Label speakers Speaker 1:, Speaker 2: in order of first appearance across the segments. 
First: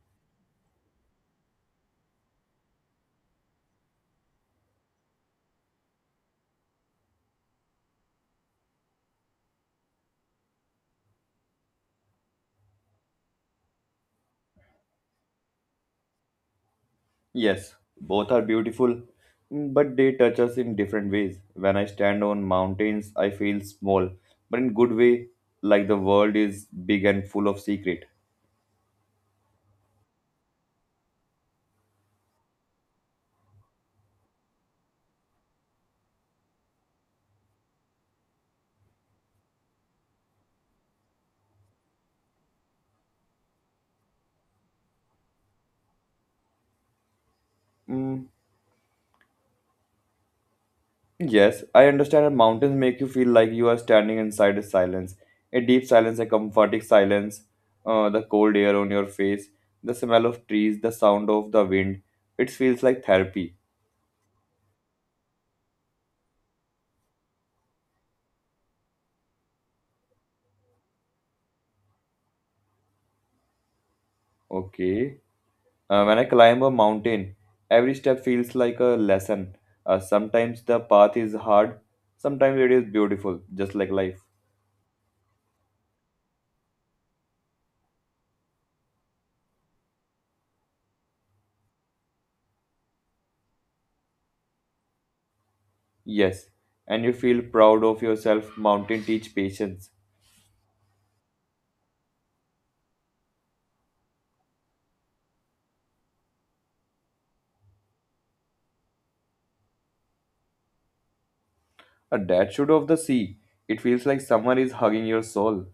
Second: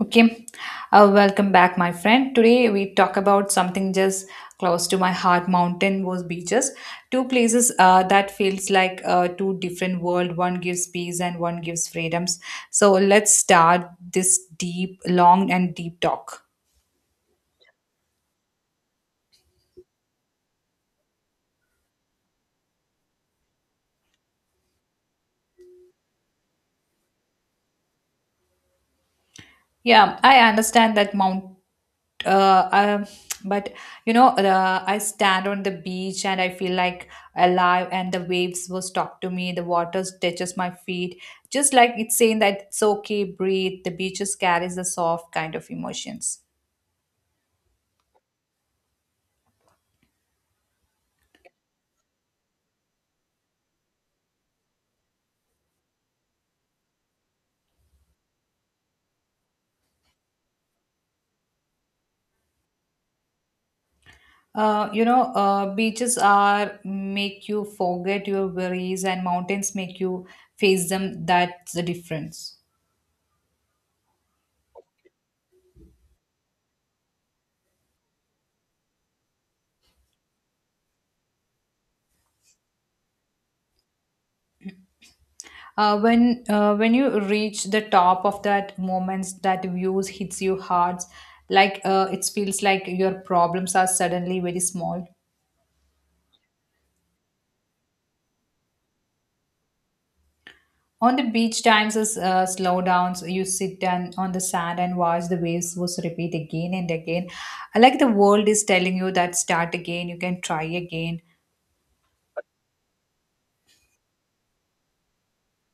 Speaker 1: Okay, welcome back, my friend. Today we talk about something just close to my heart. Mountain was beaches, two places that feels like two different world. One gives peace and one gives freedoms. So let's start this deep, long, and deep talk.
Speaker 2: Yes, both are beautiful, but they touch us in different ways. When I stand on mountains, I feel small, but in good way, like the world is big and full of secret.
Speaker 1: Yeah, I understand that Mount. Uh, um, but I stand on the beach and I feel like alive, and the waves will talk to me. The water touches my feet, just like it's saying that it's okay, breathe. The beaches carries a soft kind of emotions.
Speaker 2: Mm, yes, I understand that mountains make you feel like you are standing inside a silence, a deep silence, a comforting silence, the cold air on your face, the smell of trees, the sound of the wind. It feels like therapy.
Speaker 1: Beaches are make you forget your worries, and mountains make you face them. That's the difference.
Speaker 2: Okay. When I climb a mountain, every step feels like a lesson. Sometimes the path is hard, sometimes it is beautiful, just like life.
Speaker 1: When you reach the top of that moments that views hits you hard, it feels like your problems are suddenly very small.
Speaker 2: Yes, and you feel proud of yourself. Mountain teach patience.
Speaker 1: On the beach, times is slow downs. You sit down on the sand and watch the waves was repeat again and again. I Like the world is telling you that start again, you can try again.
Speaker 2: A dad should of the sea. It feels like someone is hugging your soul.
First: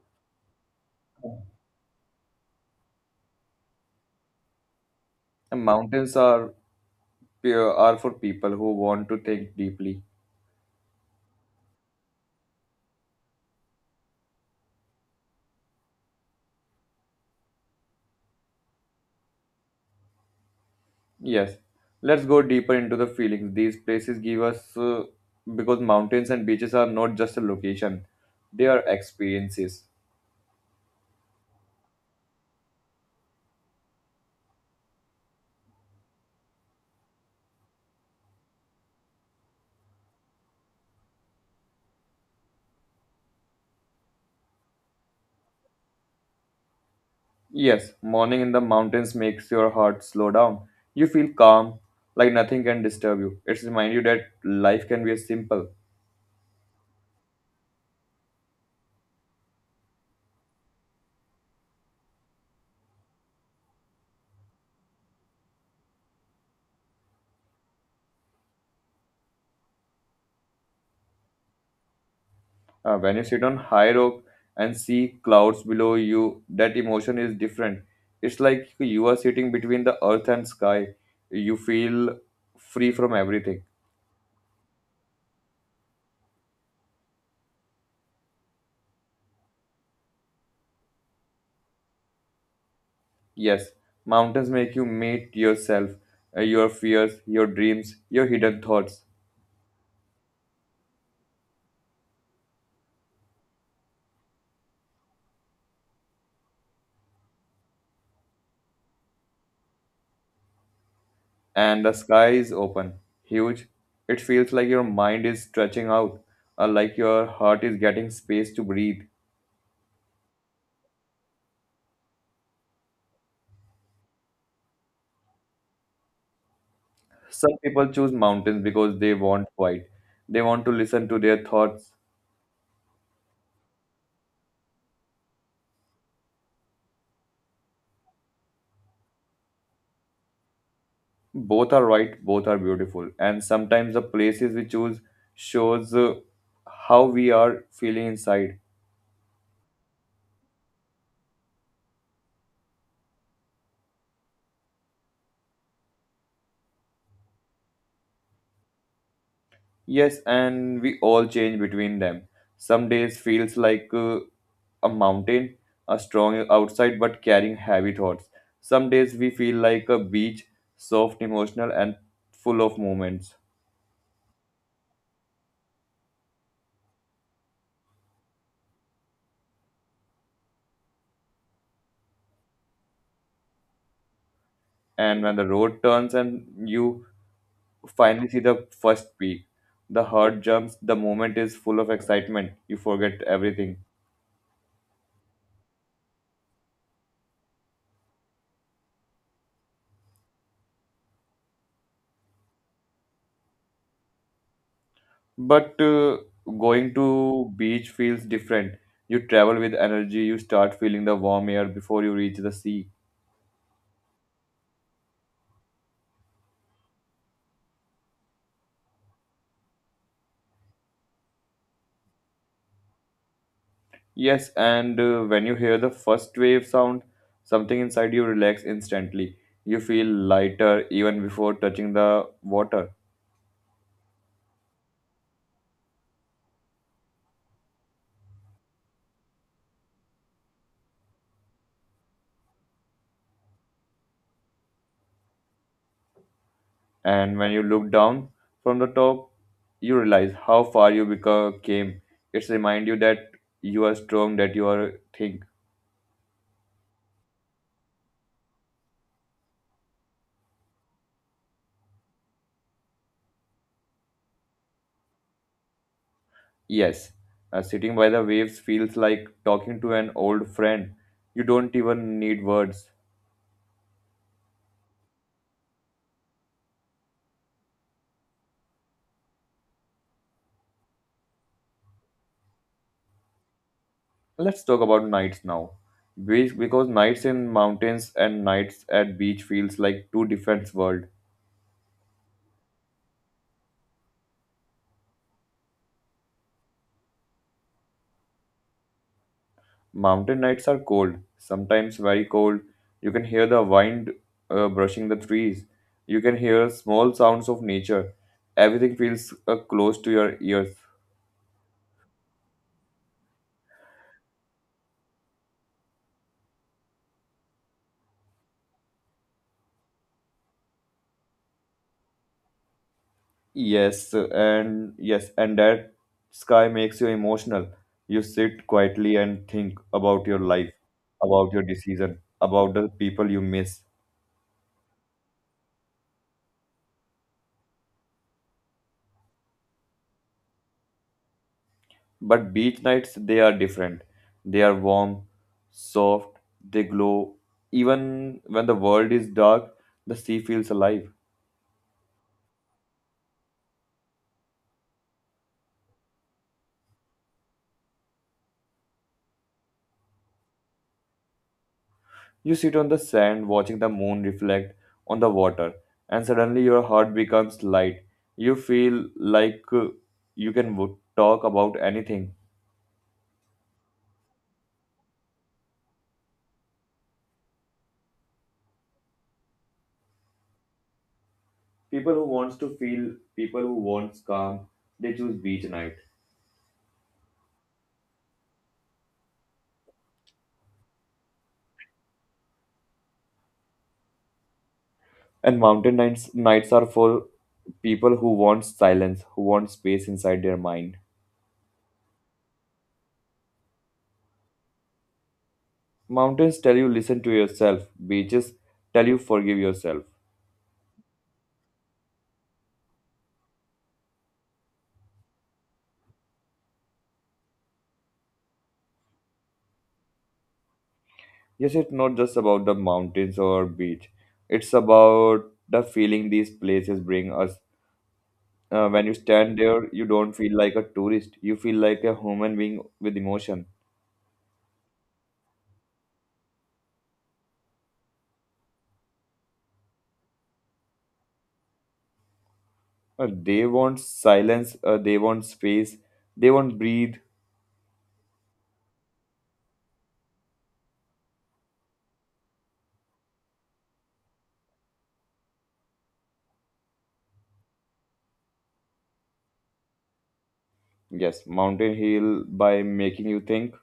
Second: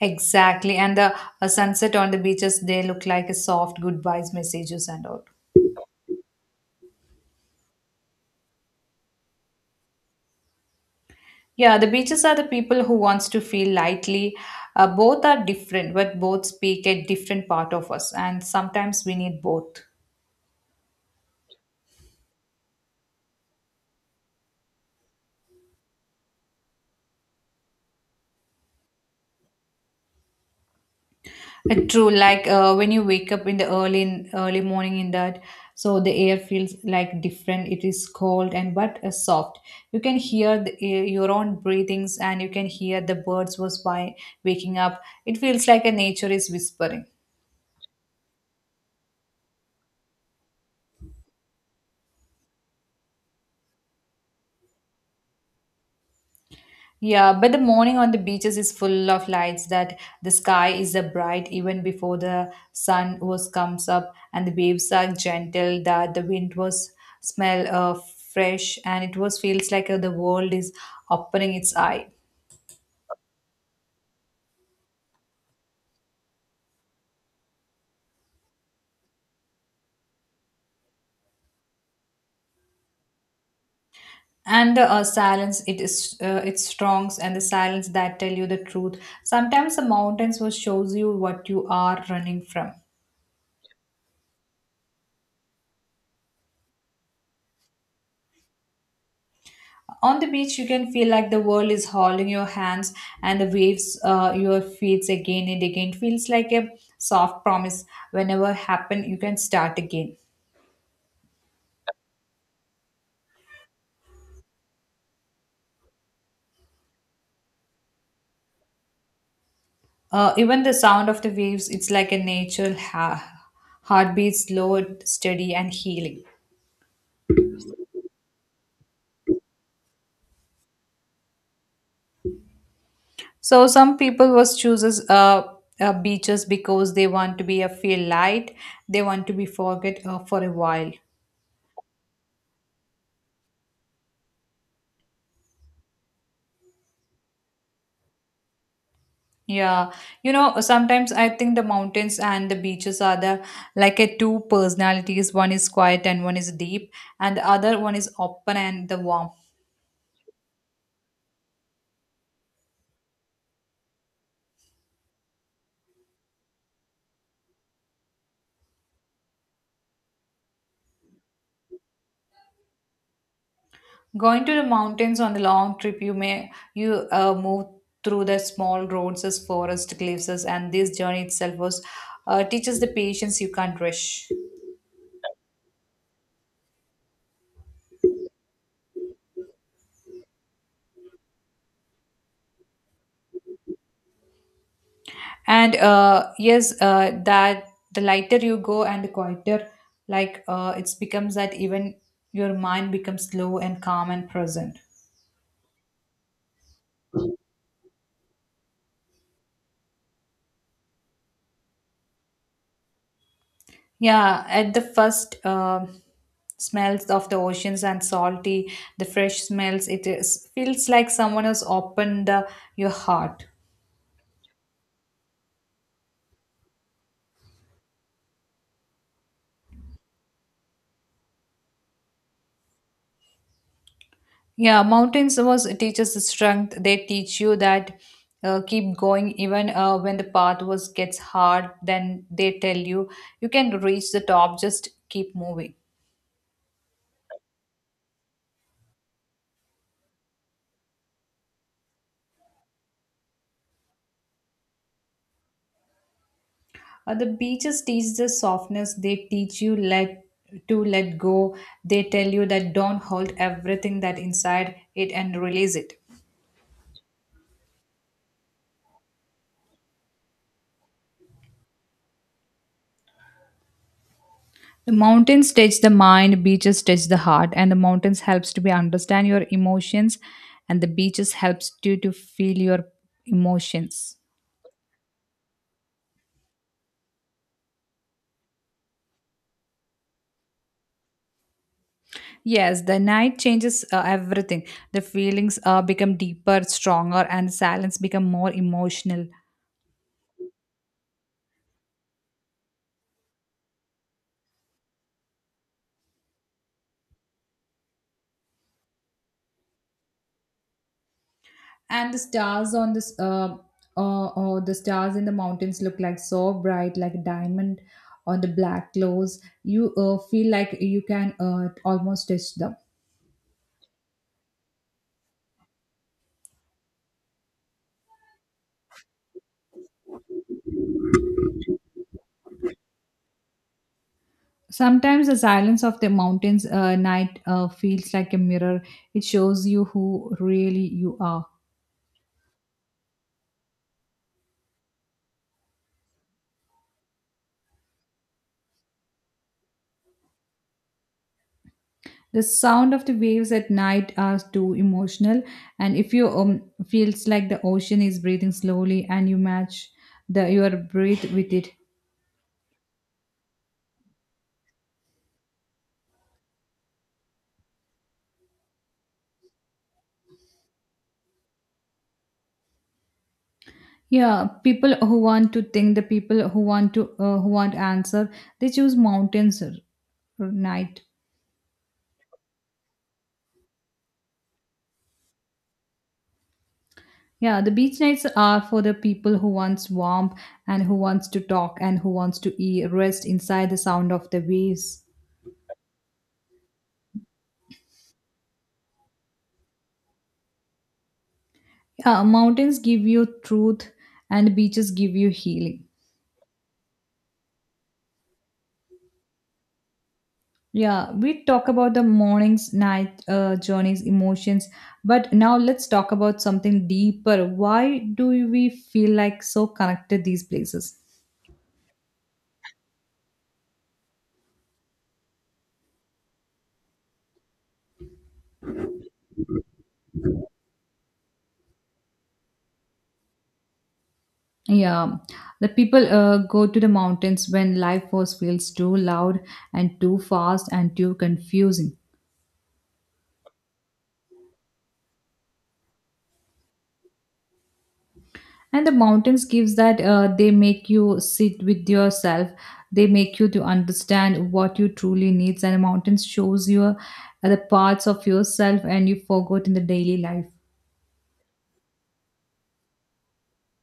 Speaker 1: Exactly, and the sunset on the beaches they look like a soft goodbyes messages and all.
Speaker 2: And mountains are pure, are for people who want to think deeply.
Speaker 1: Yeah, the beaches are the people who wants to feel lightly. Both are different, but both speak a different part of us, and sometimes we need both.
Speaker 2: Yes, let's go deeper into the feelings these places give us, because mountains and beaches are not just a location; they are experiences.
Speaker 1: True, when you wake up in the early early morning in that, so the air feels like different. It is cold and but soft. You can hear your own breathings, and you can hear the birds was by waking up. It feels like a nature is whispering.
Speaker 2: Yes, morning in the mountains makes your heart slow down. You feel calm, like nothing can disturb you. It's remind you that life can be simple.
Speaker 1: Yeah, but the morning on the beaches is full of lights that the sky is a bright even before the sun was comes up and the waves are gentle that the wind was smell fresh and it was feels like the world is opening its eye.
Speaker 2: When you sit on high rock and see clouds below you, that emotion is different. It's like you are sitting between the earth and sky. You feel free from everything.
Speaker 1: And the silence, it's strong and the silence that tell you the truth. Sometimes the mountains will shows you what you are running from.
Speaker 2: Yes, mountains make you meet yourself, your fears, your dreams, your hidden thoughts.
Speaker 1: On the beach, you can feel like the world is holding your hands and the waves, your feet again and again. It feels like a soft promise. Whenever happen, you can start again.
Speaker 2: And the sky is open, huge. It feels like your mind is stretching out, like your heart is getting space to breathe.
Speaker 1: Even the sound of the waves, it's like a natural heartbeat, slow, steady, and healing.
Speaker 2: Some people choose mountains because they want quiet. They want to listen to their thoughts.
Speaker 1: So some people was chooses beaches because they want to be a feel light. They want to be forget for a while.
Speaker 2: Both are right, both are beautiful. And sometimes the places we choose shows how we are feeling inside.
Speaker 1: Yeah, you know, sometimes I think the mountains and the beaches are the like a two personalities. One is quiet and one is deep, and the other one is open and the warm.
Speaker 2: Yes, and we all change between them. Some days feels like a mountain, a strong outside but carrying heavy thoughts. Some days we feel like a beach, soft, emotional, and full of moments.
Speaker 1: Going to the mountains on the long trip, you move through the small roads, as forest cliffs, and this journey itself was teaches the patience you can't rush.
Speaker 2: And when the road turns and you finally see the first peak, the heart jumps, the moment is full of excitement. You forget everything.
Speaker 1: And yes, that the lighter you go and the quieter, it becomes that even your mind becomes slow and calm and present.
Speaker 2: But going to beach feels different. You travel with energy, you start feeling the warm air before you reach the sea.
Speaker 1: Yeah, at the first smells of the oceans and salty, the fresh smells, it is, feels like someone has opened the, your heart.
Speaker 2: Yes, and when you hear the first wave sound, something inside you relax instantly. You feel lighter even before touching the water.
Speaker 1: Yeah, mountains was teaches the strength. They teach you that keep going even when the path was gets hard. Then they tell you you can reach the top. Just keep moving.
Speaker 2: And when you look down from the top, you realize how far you become came. It's remind you that you are strong, that you are think.
Speaker 1: The beaches teach the softness. They teach you let to let go. They tell you that don't hold everything that inside it and release it.
Speaker 2: Yes, sitting by the waves feels like talking to an old friend. You don't even need words.
Speaker 1: The mountains touch the mind, beaches touch the heart, and the mountains helps to be understand your emotions, and the beaches helps you to feel your emotions.
Speaker 2: Let's talk about nights now. Because nights in mountains and nights at beach feels like two different worlds.
Speaker 1: Yes, the night changes everything. The feelings become deeper, stronger, and the silence become more emotional.
Speaker 2: Mountain nights are cold, sometimes very cold. You can hear the wind brushing the trees. You can hear small sounds of nature. Everything feels close to your ears.
Speaker 1: And the stars in the mountains look like so bright, like a diamond on the black clothes. You feel like you can almost touch them.
Speaker 2: Yes, and that sky makes you emotional. You sit quietly and think about your life, about your decision, about the people you miss.
Speaker 1: Sometimes the silence of the mountains night feels like a mirror. It shows you who really you are.
Speaker 2: But beach nights, they are different. They are warm, soft, they glow. Even when the world is dark, the sea feels alive.
Speaker 1: The sound of the waves at night are too emotional, and if you feels like the ocean is breathing slowly, and you match the your breath with it.
Speaker 2: You sit on the sand watching the moon reflect on the water, and suddenly your heart becomes light. You feel like you can talk about anything.
Speaker 1: Yeah, people who want to think, the people who want to who want answer, they choose mountains or night.
Speaker 2: People who wants to feel, people who wants calm, they choose beach night.
Speaker 1: Yeah, the beach nights are for the people who wants warmth and who wants to talk and who wants to eat, rest inside the sound of the waves.
Speaker 2: And mountain nights are for people who want silence, who want space inside their mind.
Speaker 1: Yeah, mountains give you truth and beaches give you healing.
Speaker 2: Mountains tell you listen to yourself, beaches tell you forgive yourself.
Speaker 1: Yeah, we talk about the mornings, night journeys, emotions, but now let's talk about something deeper. Why do we feel like so connected these places?
Speaker 2: Yes, it's not just about the mountains or beach, it's about the feeling these places bring us. When you stand there, you don't feel like a tourist, you feel like a human being with emotion.
Speaker 1: Yeah, the people go to the mountains when life force feels too loud and too fast and too confusing
Speaker 2: They want silence, they want space, they want breathe.
Speaker 1: and the mountains gives that they make you sit with yourself they make you to understand what you truly needs and mountains shows you the parts of yourself and you forgot in the daily life
Speaker 2: Yes, mountain heal by making you think.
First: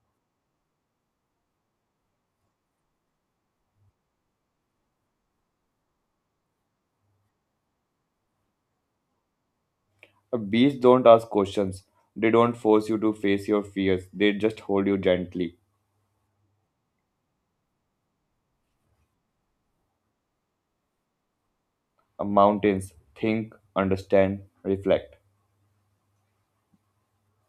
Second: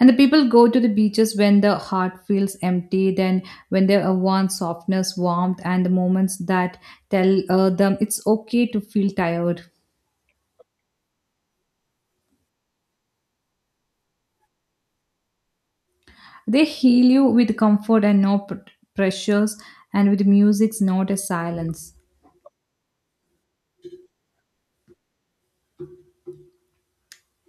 Speaker 1: and the people go to the beaches when the heart feels empty then when they want softness warmth and the moments that tell them it's okay to feel tired
Speaker 2: A beach don't ask questions. They don't force you to face your fears. They just hold you gently.
Speaker 1: they heal you with comfort and no pressures and with music's not a silence.
Speaker 2: Mountains think understand reflect.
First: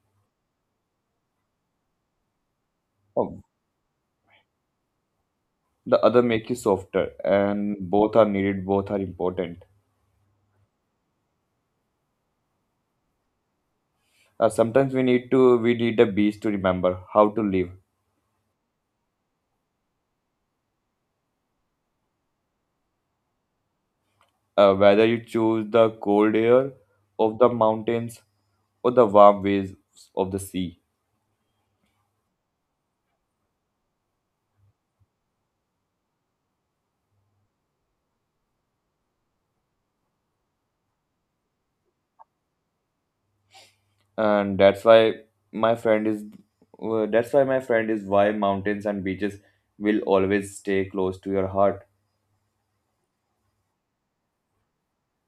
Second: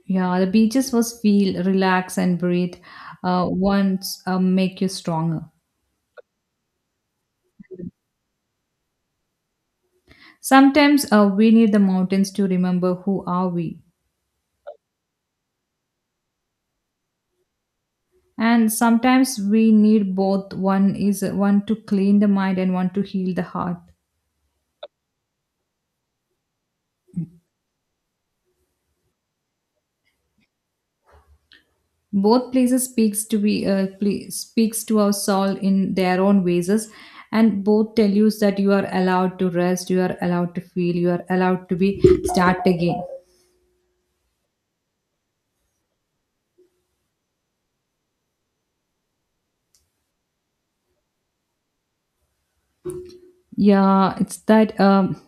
Speaker 1: Yeah, the beaches was feel, relax, and breathe.
Speaker 2: Oh,
Speaker 1: Once make you stronger.
Speaker 2: the other make you softer, and both are needed, both are important.
Speaker 1: Sometimes we need the mountains to remember who are we,
Speaker 2: Sometimes we need the beach to remember how to live.
Speaker 1: and sometimes we need both. One is one to clean the mind and one to heal the heart.
Speaker 2: Whether you choose the cold air of the mountains or the warm waves of the sea,
Speaker 1: Both places speaks to be speaks to our soul in their own ways, and both tell you that you are allowed to rest, you are allowed to feel, you are allowed to be start again.
Speaker 2: and my friend is that's why my friend is why mountains and beaches will always stay close to your heart.
Speaker 1: Yeah, it's that.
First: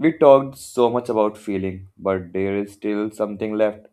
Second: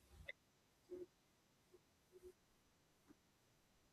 Speaker 2: We talked so much about feeling, but there is still something left,